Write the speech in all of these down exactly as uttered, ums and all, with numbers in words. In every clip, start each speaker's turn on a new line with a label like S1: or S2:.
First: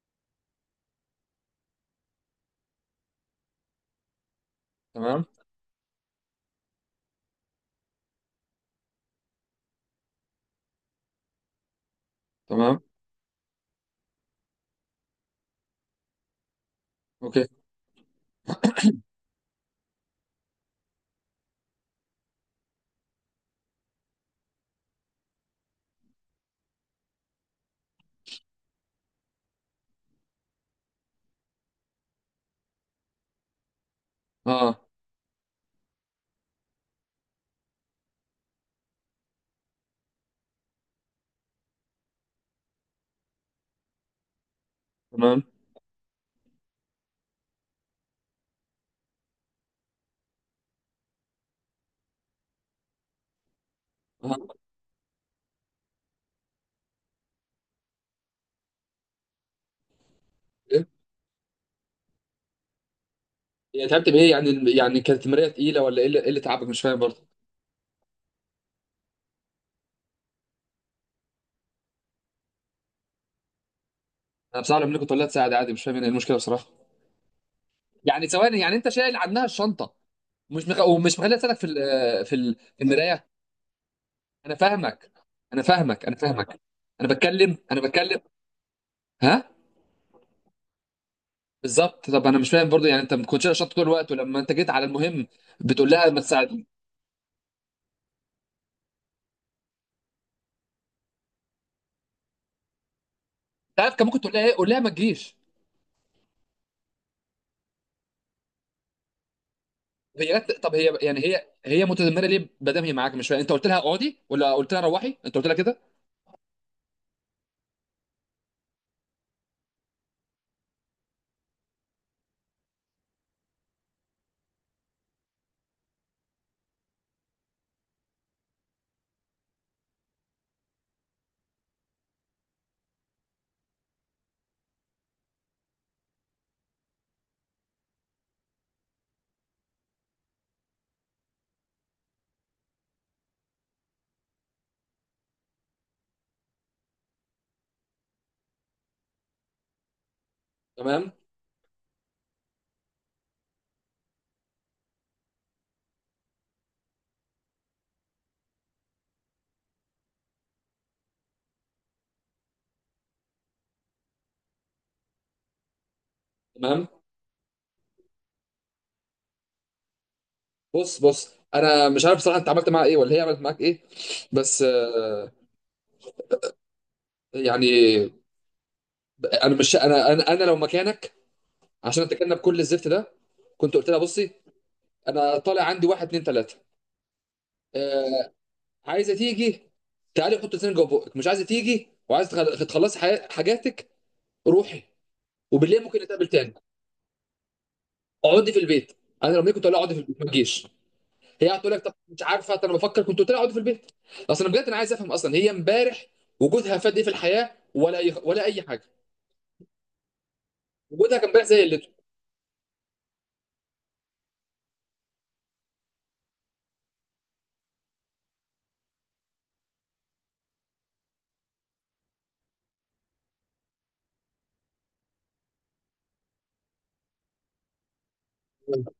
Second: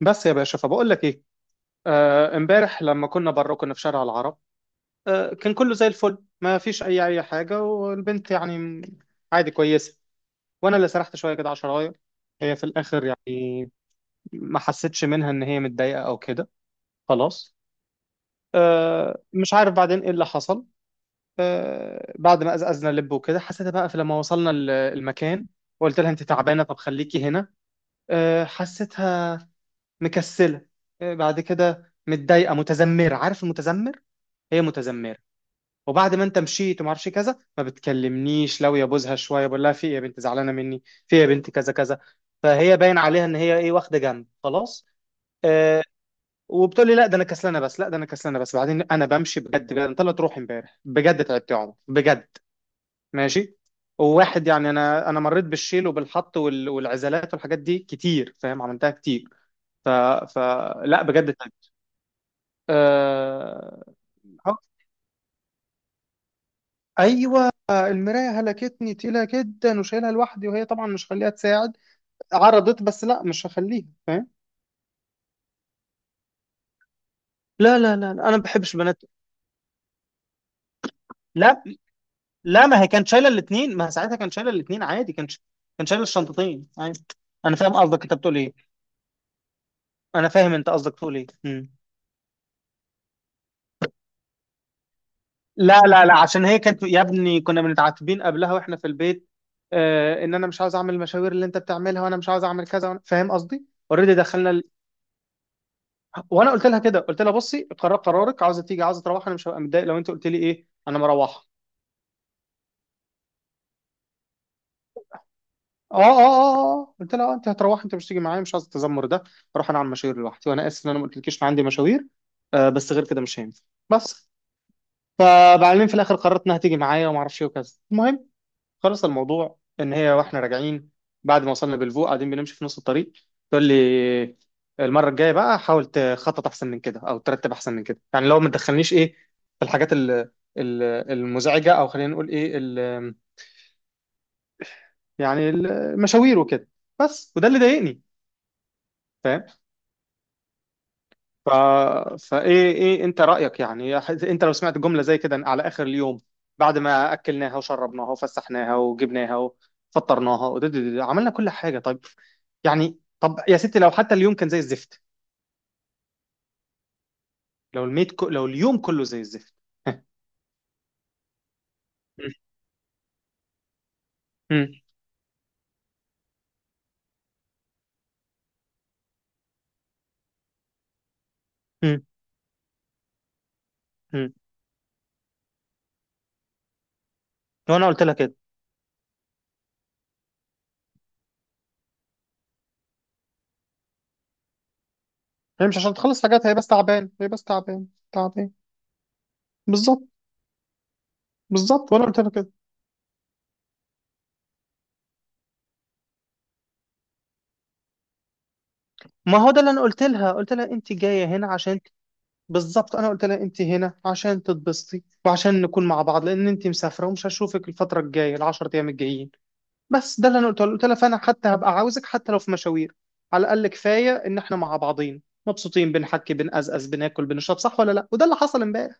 S1: بس يا باشا فبقول لك ايه. آه، امبارح لما كنا بره كنا في شارع العرب.
S2: تمام
S1: آه، كان كله زي الفل ما فيش اي اي حاجه والبنت يعني م- عادي كويسه. وانا اللي سرحت شويه كده على شرايط هي في
S2: تمام
S1: الاخر يعني ما حسيتش منها ان هي متضايقه او كده.
S2: اوكي.
S1: خلاص. آه، مش عارف بعدين ايه اللي حصل. آه، بعد ما قزقزنا لب وكده حسيتها بقى في لما وصلنا ال- المكان وقلت لها انت تعبانه طب خليكي هنا. آه، حسيتها مكسله. إيه بعد كده متضايقه متذمره عارف المتذمر. هي
S2: اه.
S1: متذمره. وبعد ما انت مشيت وما اعرفش كذا ما بتكلمنيش لو يبوزها شويه بقول لها في ايه يا بنت زعلانه مني في ايه يا بنت كذا كذا. فهي باين عليها ان هي ايه واخده جنب خلاص.
S2: تمام.
S1: آه. وبتقول لي لا ده انا كسلانه بس لا ده انا كسلانه بس بعدين انا بمشي بجد بجد انت لا تروح امبارح بجد تعبت يا عمر بجد. ماشي. وواحد
S2: اه،
S1: يعني انا انا مريت بالشيل وبالحط وال- والعزلات والحاجات دي كتير فاهم عملتها كتير. ف...
S2: ايه
S1: فلا بجد. آه.
S2: يعني؟ تعبت بايه
S1: آه،
S2: يعني؟ يعني كانت المرايه تقيله ولا ايه اللي إيه اللي تعبك؟ مش فاهم برضه.
S1: ايوه المرايه هلكتني تقيله جدا وشايلها لوحدي وهي طبعا مش هخليها تساعد. عرضت بس لا مش هخليها فاهم.
S2: انا بصراحه لما كنت اقول لها تساعد عادي مش فاهم ايه المشكله بصراحه.
S1: لا لا لا
S2: يعني
S1: لا، انا ما
S2: ثواني، يعني
S1: بحبش
S2: انت
S1: بنات.
S2: شايل عنها الشنطه، مش مخ... ومش مخليها تساعدك
S1: لا
S2: في ال... في ال...
S1: لا ما
S2: في
S1: هي كانت
S2: المرايه.
S1: شايله الاثنين ما هي ساعتها كانت شايله
S2: انا
S1: الاثنين
S2: فاهمك.
S1: عادي كانت ش...
S2: انا
S1: كانت شايله
S2: فاهمك انا فاهمك
S1: الشنطتين عادي.
S2: انا
S1: انا
S2: بتكلم،
S1: فاهم
S2: انا
S1: قصدك انت
S2: بتكلم.
S1: بتقول ايه.
S2: ها.
S1: انا فاهم انت قصدك تقول ايه. مم.
S2: بالظبط، طب انا مش فاهم برضه، يعني انت ما كنتش شايل الشنطه طول الوقت، ولما انت جيت على المهم
S1: لا
S2: بتقول
S1: لا
S2: لها
S1: لا
S2: ما
S1: عشان هي
S2: تساعدني؟
S1: كانت يا ابني كنا بنتعاتبين قبلها واحنا في البيت. آه ان انا مش عاوز اعمل المشاوير اللي انت بتعملها وانا مش عاوز اعمل كذا وأنا... فاهم قصدي.
S2: تعرف كان
S1: اوريدي
S2: ممكن تقول لها ايه؟
S1: دخلنا.
S2: قول لها ما تجيش.
S1: وانا قلت لها كده قلت لها بصي قرار قرارك عاوزه تيجي عاوزه تروح انا مش هبقى متضايق لو انت قلت لي
S2: هي جت،
S1: ايه
S2: طب هي
S1: انا
S2: يعني هي
S1: مروحه.
S2: هي متذمره ليه ما دام هي معاك؟ مش فاهم. انت قلت لها اقعدي ولا قلت لها روحي؟ انت قلت لها كده؟
S1: اه اه اه اه اه. قلت لها آه، انت هتروح انت مش تيجي معايا مش عايز التذمر ده اروح انا اعمل مشاوير لوحدي وانا اسف ان انا ما قلتلكيش إن عندي مشاوير. آه بس غير كده مش هينفع. بس. فبعدين في الاخر قررت انها تيجي معايا وما اعرفش ايه وكذا المهم. خلص الموضوع ان هي واحنا راجعين بعد ما وصلنا بالفوق قاعدين بنمشي في نص الطريق تقول لي المره الجايه بقى حاول تخطط احسن من كده او ترتب احسن من كده يعني لو ما تدخلنيش ايه في الحاجات ال- ال- المزعجه او خلينا نقول ايه ال- يعني المشاوير وكده بس وده اللي ضايقني فاهم.
S2: تمام،
S1: ف... فايه ايه إيه انت رايك يعني انت لو سمعت جمله زي كده على اخر اليوم بعد ما اكلناها وشربناها وفسحناها وجبناها وفطرناها ودد- عملنا كل حاجه طيب يعني طب يا ستي لو حتى اليوم كان زي الزفت
S2: تمام.
S1: لو الميت كو... لو اليوم كله زي الزفت.
S2: بص، بص، انا مش عارف بصراحه انت عملت معاها ايه ولا هي عملت معاك ايه. بس
S1: مم.
S2: آه، يعني انا مش انا انا, أنا لو مكانك،
S1: مم.
S2: عشان اتجنب كل الزفت ده، كنت قلت لها بصي
S1: مم.
S2: انا طالع عندي واحد اتنين تلاته.
S1: وانا قلت لها
S2: آه.
S1: كده
S2: عايزه تيجي؟ تعالي حط لسانك جوه بقك. مش عايزه تيجي وعايزه تخل- تخلصي حي- حاجاتك؟ روحي،
S1: هي مش
S2: وبالليل
S1: عشان
S2: ممكن
S1: تخلص
S2: نتقابل
S1: حاجات
S2: تاني.
S1: هي بس تعبان هي بس تعبان تعبان.
S2: اقعدي في البيت. انا لو منك كنت اقول لها اقعدي في
S1: بالظبط.
S2: البيت، ما تجيش. هي هتقول لك
S1: بالظبط
S2: طب
S1: وانا قلت
S2: مش
S1: لها كده
S2: عارفه، طب انا بفكر، كنت قلت لها اقعدي في البيت. اصل انا بجد انا عايز افهم، اصلا هي امبارح وجودها فاد ايه في الحياه؟ ولا أي... ولا اي حاجه؟
S1: ما هو ده اللي انا قلت لها قلت لها انت
S2: وجودها كان
S1: جايه
S2: امبارح
S1: هنا
S2: زي
S1: عشان
S2: قلته.
S1: ت- بالظبط انا قلت لها انت هنا عشان تتبسطي وعشان نكون مع بعض لان انت مسافره ومش هشوفك الفتره الجايه العشر ايام الجايين بس ده اللي انا قلت له قلت لها فانا حتى هبقى عاوزك حتى لو في مشاوير على الاقل كفايه ان احنا مع بعضين مبسوطين بنحكي بنقزقز بناكل بنشرب صح ولا لا وده اللي حصل امبارح.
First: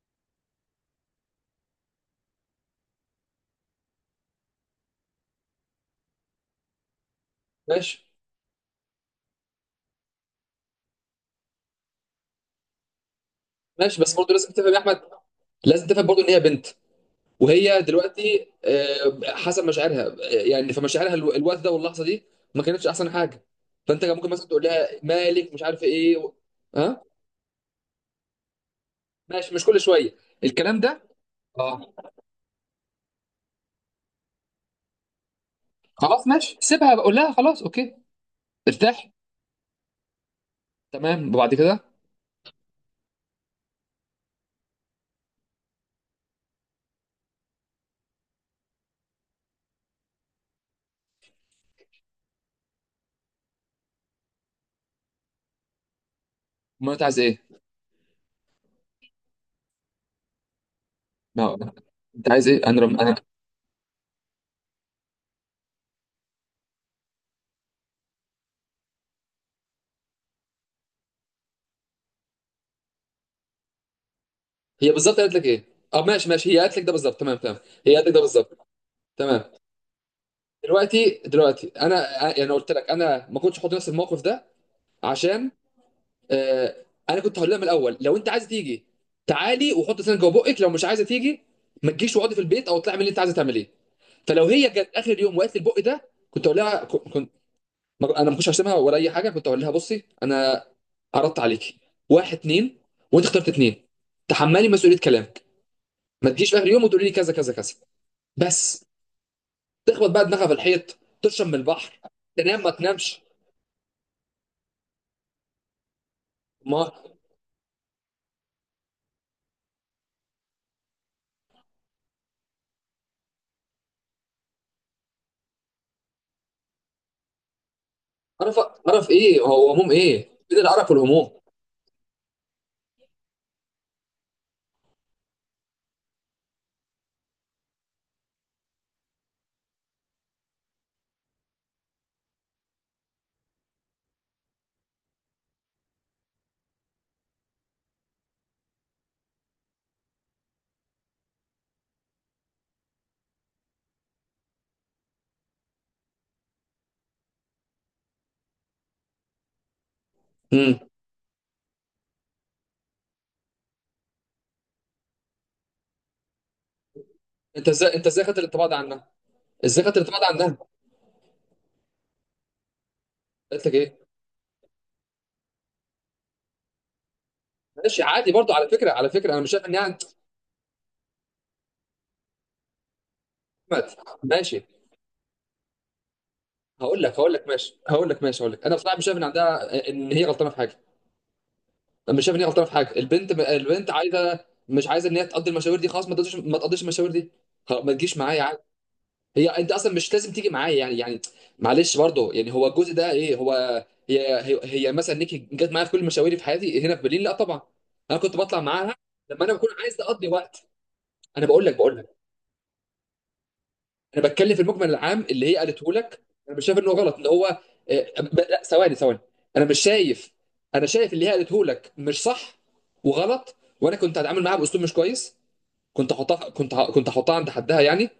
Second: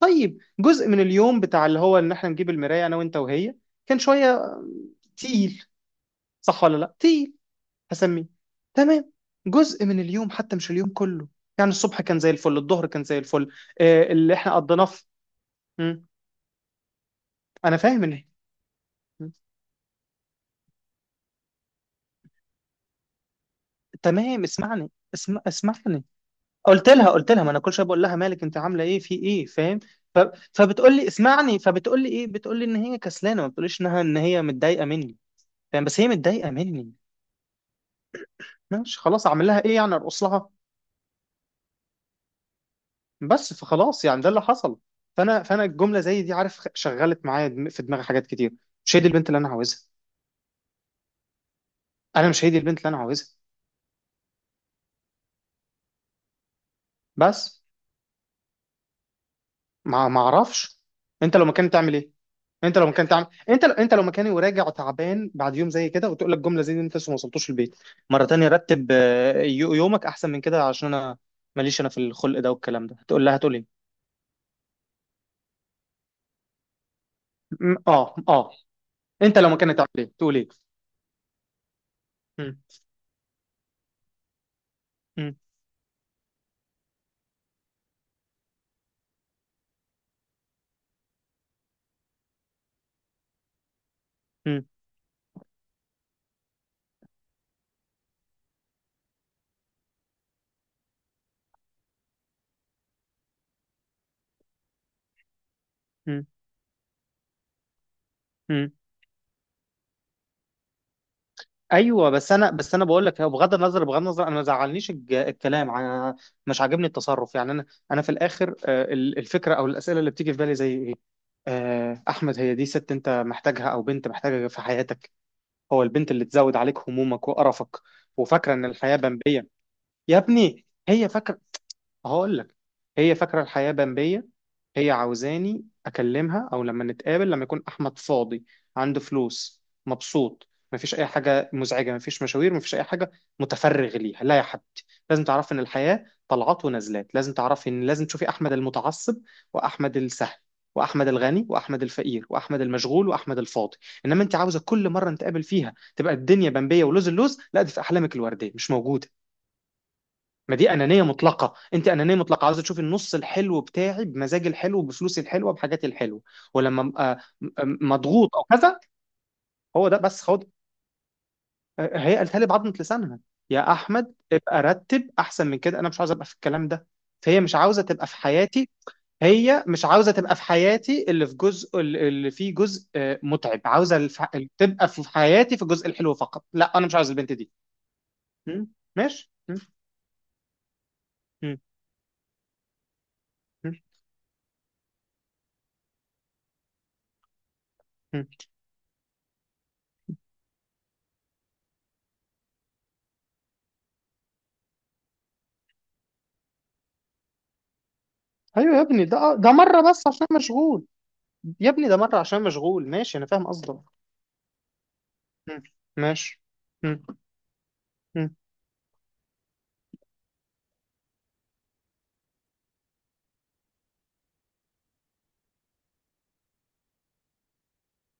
S1: طيب جزء من اليوم بتاع اللي هو ان احنا نجيب المرايه انا وانت وهي كان شويه تقيل صح ولا لا تقيل
S2: ماشي،
S1: هسميه تمام. جزء من اليوم حتى مش اليوم كله يعني الصبح كان زي الفل الظهر كان زي الفل.
S2: ماشي،
S1: آه،
S2: بس برضه
S1: اللي
S2: لازم
S1: احنا
S2: تفهم يا
S1: قضيناه
S2: احمد.
S1: في.
S2: لازم
S1: مم.
S2: تفهم برضه ان هي بنت،
S1: انا
S2: وهي
S1: فاهم ان.
S2: دلوقتي آه،
S1: مم.
S2: حسب مشاعرها، آه، يعني فمشاعرها الو- الوقت ده واللحظه دي ما كانتش احسن حاجه. فانت كان ممكن
S1: تمام
S2: مثلا تقول لها
S1: اسمعني اسم...
S2: مالك؟ مش عارف
S1: اسمعني
S2: ايه و...
S1: قلت
S2: ها.
S1: لها قلت لها ما انا كل شويه بقول لها مالك انت عامله ايه في ايه
S2: ماشي، مش
S1: فاهم.
S2: كل شويه
S1: ف...
S2: الكلام
S1: فبتقول
S2: ده.
S1: لي اسمعني
S2: اه.
S1: فبتقول لي ايه بتقول لي ان هي كسلانه ما بتقوليش انها ان هي متضايقه مني فاهم بس هي
S2: خلاص
S1: متضايقه
S2: ماشي،
S1: مني.
S2: سيبها، بقول لها خلاص اوكي.
S1: ماشي
S2: ارتاح.
S1: خلاص اعمل لها ايه يعني ارقص لها
S2: تمام، وبعد كده؟
S1: بس فخلاص يعني ده اللي حصل. فانا فانا الجمله زي دي عارف شغلت معايا دم- في دماغي حاجات كتير مش هي دي البنت اللي انا عاوزها انا مش هي دي البنت اللي انا عاوزها
S2: ما انت عايز ايه؟
S1: بس. ما ما اعرفش. انت
S2: ما
S1: لو
S2: هو
S1: مكاني تعمل ايه.
S2: انت عايز ايه؟
S1: انت
S2: انا
S1: لو
S2: رم...
S1: مكاني
S2: انا.
S1: تعمل انت انت لو مكاني وراجع تعبان بعد يوم زي كده وتقول لك جمله زي دي انت لسه ما وصلتوش البيت مره تانية رتب آه، يو- يومك احسن من كده عشان انا ماليش انا في الخلق ده والكلام ده هتقول لها هتقول ايه.
S2: هي بالظبط قالت لك ايه؟ اه ماشي، ماشي، هي قالت لك ده بالظبط؟ تمام، تمام.
S1: م-
S2: هي قالت لك
S1: اه
S2: ده
S1: اه.
S2: بالظبط؟
S1: انت لو
S2: تمام.
S1: مكاني تعمل ايه تقول ايه.
S2: دلوقتي، دلوقتي انا يعني، انا يعني
S1: م-
S2: قلت لك انا ما كنتش احط نفسي في الموقف ده،
S1: م-
S2: عشان آه، انا كنت هقول لها من الاول لو انت عايزه تيجي تعالي وحط سنك جوه بقك، لو مش عايزه تيجي ما تجيش واقعدي في البيت، او اطلعي من اللي انت عايزه تعمليه. فلو
S1: م-
S2: هي جت اخر يوم وقالت لي البق ده كنت اقول لها، كنت انا ما كنتش هشتمها ولا اي حاجه، كنت اقول لها بصي انا عرضت عليكي واحد اتنين، وانت اخترت اتنين، تحملي مسؤوليه كلامك.
S1: م-
S2: ما تجيش في اخر يوم وتقولي لي كذا كذا كذا.
S1: م-
S2: بس. تخبط بقى دماغها في الحيط، تشرب من البحر،
S1: ايوه بس انا
S2: تنام ما
S1: بس انا بقول
S2: تنامش.
S1: لك هو بغض النظر بغض النظر انا ما زعلنيش الج- الكلام انا مش عاجبني
S2: ما
S1: التصرف يعني انا انا في الاخر آه، ال- الفكره او الاسئله اللي بتيجي في بالي زي ايه. آه، احمد هي دي ست انت محتاجها او بنت محتاجها في حياتك. هو البنت اللي تزود عليك همومك وقرفك وفاكره
S2: قرف،
S1: ان الحياه
S2: قرف ايه؟
S1: بمبيه.
S2: هو هموم
S1: يا
S2: ايه؟ فين
S1: ابني
S2: القرف
S1: هي
S2: والهموم؟
S1: فاكره. هقول لك. هي فاكرة الحياة بمبية. هي عاوزاني أكلمها أو لما نتقابل لما يكون أحمد فاضي عنده فلوس مبسوط مفيش أي حاجة مزعجة مفيش مشاوير مفيش أي حاجة متفرغ ليها. لا يا حبيبتي لازم تعرفي إن الحياة طلعات ونزلات لازم تعرفي إن لازم تشوفي أحمد المتعصب وأحمد السهل وأحمد الغني وأحمد الفقير وأحمد المشغول وأحمد الفاضي. إنما أنت عاوزة كل مرة نتقابل فيها تبقى الدنيا بمبية ولوز اللوز لا دي في أحلامك الوردية مش موجودة. ما دي
S2: امم.
S1: انانيه مطلقه انت انانيه مطلقه عاوزه تشوفي النص الحلو بتاعي بمزاجي الحلو بفلوسي الحلوه بحاجاتي الحلوه. ولما ابقى م- آه،
S2: انت
S1: م- آه،
S2: ازاي، انت ازاي
S1: مضغوط
S2: خدت
S1: او
S2: الانطباع ده
S1: كذا.
S2: عنها؟ ازاي
S1: هو
S2: خدت
S1: ده
S2: الانطباع
S1: بس
S2: ده
S1: خد.
S2: عنها؟
S1: آه، هي قالتها لي بعضمه لسانها
S2: قالت
S1: يا
S2: لك ايه؟
S1: احمد ابقى رتب احسن من كده انا مش عاوز ابقى في الكلام ده. فهي مش عاوزه
S2: ماشي
S1: تبقى في
S2: عادي برضو. على
S1: حياتي.
S2: فكره، على فكره، انا مش
S1: هي
S2: شايف ان
S1: مش
S2: يعني.
S1: عاوزه تبقى في حياتي اللي في جزء اللي فيه جزء آه، متعب عاوزه الف...
S2: ماشي،
S1: تبقى في حياتي في الجزء الحلو فقط لا انا مش
S2: هقول
S1: عاوز
S2: لك،
S1: البنت
S2: هقول لك
S1: دي.
S2: ماشي، هقول لك ماشي، هقول
S1: م?
S2: لك انا بصراحه مش شايف ان
S1: ماشي م?
S2: عندها، ان هي غلطانه في حاجه.
S1: م?
S2: مش شايف ان هي غلطانه في حاجه. البنت، البنت عايزه، مش عايزه ان هي تقضي المشاوير دي، خلاص ما تقضيش، ما تقضيش المشاوير دي. خلاص ما تجيش
S1: م?.
S2: معايا. هي انت اصلا مش لازم تيجي معايا يعني، يعني معلش برضه. يعني هو الجزء ده ايه هو؟ هي هي, هي مثلا نيكي جت معايا في كل مشاويري في حياتي هنا في برلين؟ لا طبعا. انا كنت بطلع
S1: ايوه يا
S2: معاها
S1: ابني ده آه،
S2: لما
S1: ده
S2: انا بكون
S1: مره
S2: عايز
S1: بس عشان
S2: اقضي وقت.
S1: مشغول.
S2: انا بقول
S1: يا
S2: لك،
S1: ابني
S2: بقول
S1: ده
S2: لك
S1: مره عشان مشغول ماشي انا فاهم قصدك.
S2: انا بتكلم في المجمل العام اللي هي
S1: مم.
S2: قالته لك.
S1: ماشي.
S2: انا مش شايف انه
S1: مم.
S2: غلط اللي هو آه،
S1: مم.
S2: ب- لا ثواني، ثواني. انا مش شايف، انا شايف اللي هي قالته لك مش صح وغلط، وانا كنت هتعامل معاها باسلوب مش كويس، كنت احطها، كنت ه- كنت احطها عند حدها يعني.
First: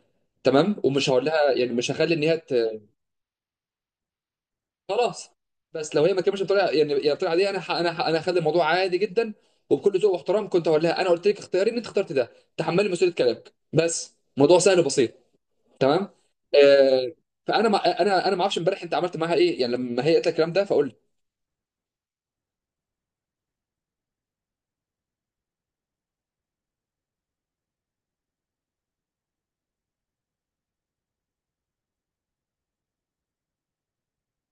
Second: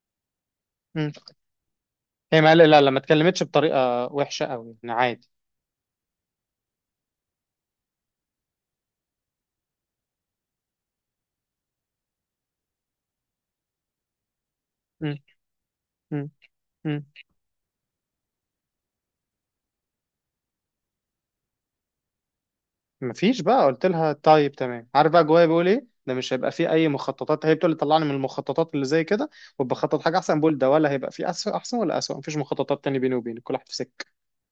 S2: تمام. ومش
S1: مم.
S2: هقول لها يعني، مش هخلي ان هي.
S1: هي ما لا لا لا، ما اتكلمتش بطريقه وحشه قوي يعني
S2: خلاص.
S1: عادي.
S2: بس لو هي ما كملتش بطريقه يعني، يعني بطريقه عاديه، انا ح... انا ح... انا هخلي الموضوع عادي جدا، وبكل ذوق واحترام كنت هقول لها انا قلت لك، اختياري ان انت اخترت ده، تحملي مسؤوليه كلامك. بس موضوع سهل وبسيط.
S1: مم.
S2: تمام.
S1: مم. مم.
S2: آه... فانا ما... انا انا ما اعرفش امبارح انت عملت معاها ايه يعني، لما هي قالت لك الكلام ده فقول لي.
S1: مفيش بقى قلت لها طيب تمام عارف بقى جوايا بيقول ايه ده مش هيبقى فيه اي مخططات هي بتقول لي طلعني من المخططات اللي زي كده وبخطط حاجه احسن بقول ده ولا هيبقى فيه أسوأ احسن ولا اسوء مفيش مخططات تاني بيني وبينك كل واحد في سكه.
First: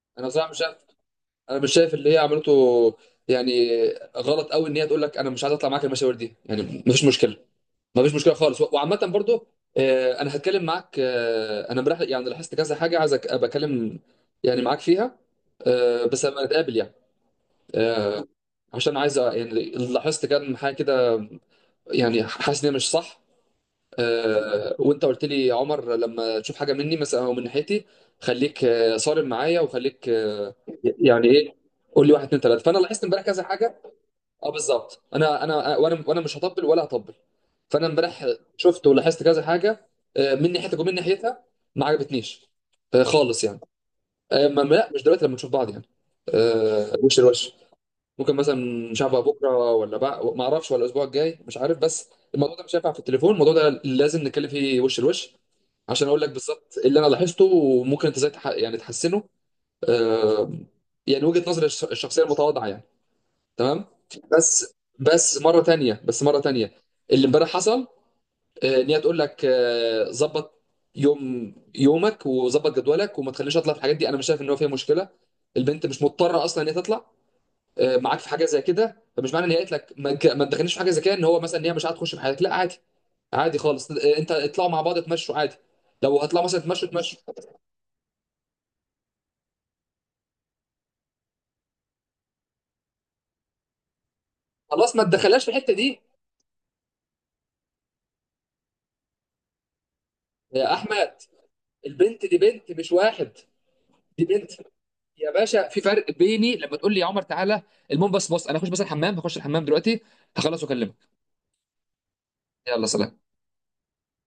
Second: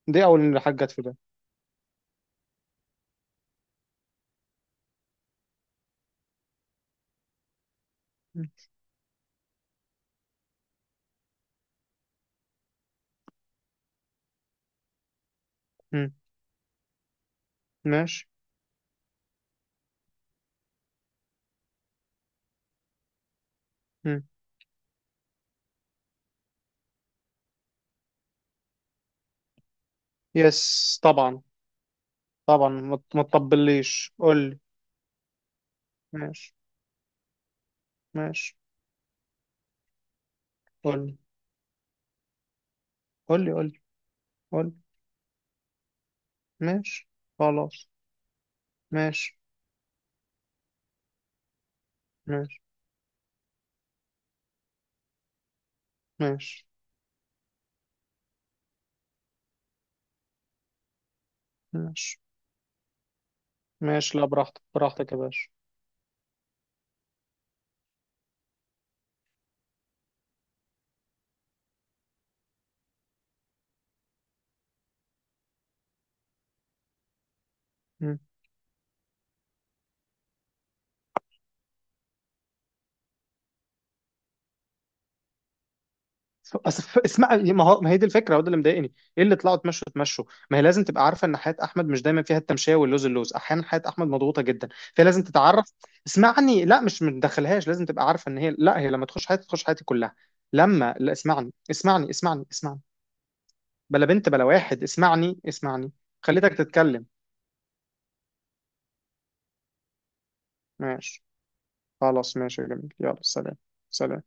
S1: دي
S2: انا بصراحه مش
S1: اول
S2: شايف،
S1: حاجه جت في بالي.
S2: انا مش شايف اللي هي عملته يعني غلط قوي. ان هي تقول لك انا مش عايز اطلع معاك المشاوير دي يعني، مفيش مشكله. ما فيش مشكله
S1: مم.
S2: خالص. وعامه برضو آه، انا هتكلم معاك. آه، انا امبارح يعني لاحظت كذا حاجه، عايز أك- ابقى اتكلم يعني معاك فيها، آه،
S1: مم.
S2: بس لما نتقابل يعني. آه،
S1: ماشي.
S2: عشان عايز أ- يعني لاحظت كام حاجه كده، يعني حاسس ان هي مش صح.
S1: مم.
S2: آه، وانت قلت لي يا عمر لما تشوف حاجه مني مثلا او من ناحيتي، خليك آه، صارم معايا، وخليك آه،
S1: يس
S2: يعني
S1: طبعا.
S2: ايه، قول لي واحد اتنين تلاته.
S1: طبعا
S2: فانا
S1: ما
S2: لاحظت
S1: ما
S2: امبارح كذا حاجه.
S1: تطبليش قول
S2: اه
S1: لي.
S2: بالظبط، انا انا آه، وانا وانا مش
S1: ماشي
S2: هطبل ولا هطبل. فانا امبارح
S1: ماشي
S2: شفت ولاحظت كذا حاجه آه، من ناحيتك ومن
S1: قول لي
S2: ناحيتها، ما عجبتنيش آه، خالص
S1: قول لي
S2: يعني.
S1: قول لي
S2: آه، ما
S1: قول لي
S2: ما- لا مش دلوقتي، لما نشوف بعض يعني آه،
S1: ماشي
S2: وش لوش.
S1: خلاص
S2: ممكن مثلا، مش عارف بقى
S1: ماشي
S2: بكره ولا بقى ما اعرفش ولا الاسبوع الجاي مش عارف. بس الموضوع
S1: ماشي
S2: ده مش هينفع في التليفون، الموضوع ده لازم نتكلم فيه وش لوش، عشان اقول لك
S1: ماشي
S2: بالظبط اللي انا لاحظته وممكن انت ازاي تح- يعني تحسنه. آه، يعني وجهة نظري الش-
S1: ماشي
S2: الشخصيه المتواضعه يعني. تمام.
S1: ماشي لا براحتك
S2: بس،
S1: براحتك يا
S2: بس
S1: باشا.
S2: مره تانية، بس مره تانية، اللي امبارح حصل آه، ان هي تقول لك آه، ظبط يوم يومك وظبط جدولك وما تخليش اطلع في الحاجات دي، انا مش شايف ان هو فيها مشكله. البنت مش مضطره اصلا ان هي تطلع آه،
S1: مم.
S2: معاك في حاجه زي كده. فمش معنى ان هي قالت لك ما تج- ما تدخلنيش في حاجه زي كده، ان هو مثلا ان هي مش هتخش في حياتك. لا عادي، عادي خالص. آه، انت اطلعوا مع بعض، تمشوا عادي. لو هتطلعوا مثلا تمشوا،
S1: أصف...
S2: تمشوا.
S1: اسمع ما هو ما هي دي الفكره هو ده اللي مضايقني ايه اللي طلعوا تمشوا تمشوا ما هي لازم تبقى عارفه ان حياه احمد مش دايما فيها التمشيه واللوز اللوز احيانا حياه احمد مضغوطه جدا.
S2: خلاص ما
S1: فهي لازم
S2: تدخلهاش في الحته
S1: تتعرف.
S2: دي
S1: اسمعني لا مش متدخلهاش لازم تبقى عارفه ان هي لا هي لما تخش حياتي تخش حياتي كلها
S2: يا
S1: لما
S2: احمد.
S1: لا اسمعني اسمعني
S2: البنت دي
S1: اسمعني
S2: بنت
S1: اسمعني
S2: مش واحد.
S1: بلا
S2: دي
S1: بنت بلا
S2: بنت
S1: واحد
S2: يا
S1: اسمعني
S2: باشا، في
S1: اسمعني
S2: فرق.
S1: خليتك
S2: بيني لما تقول لي يا
S1: تتكلم.
S2: عمر تعالى. المهم بس بص، انا هخش بس الحمام، هخش الحمام دلوقتي، هخلص واكلمك.
S1: ماشي خلاص ماشي يا
S2: يلا
S1: جميل يلا
S2: سلام.
S1: سلام. سلام.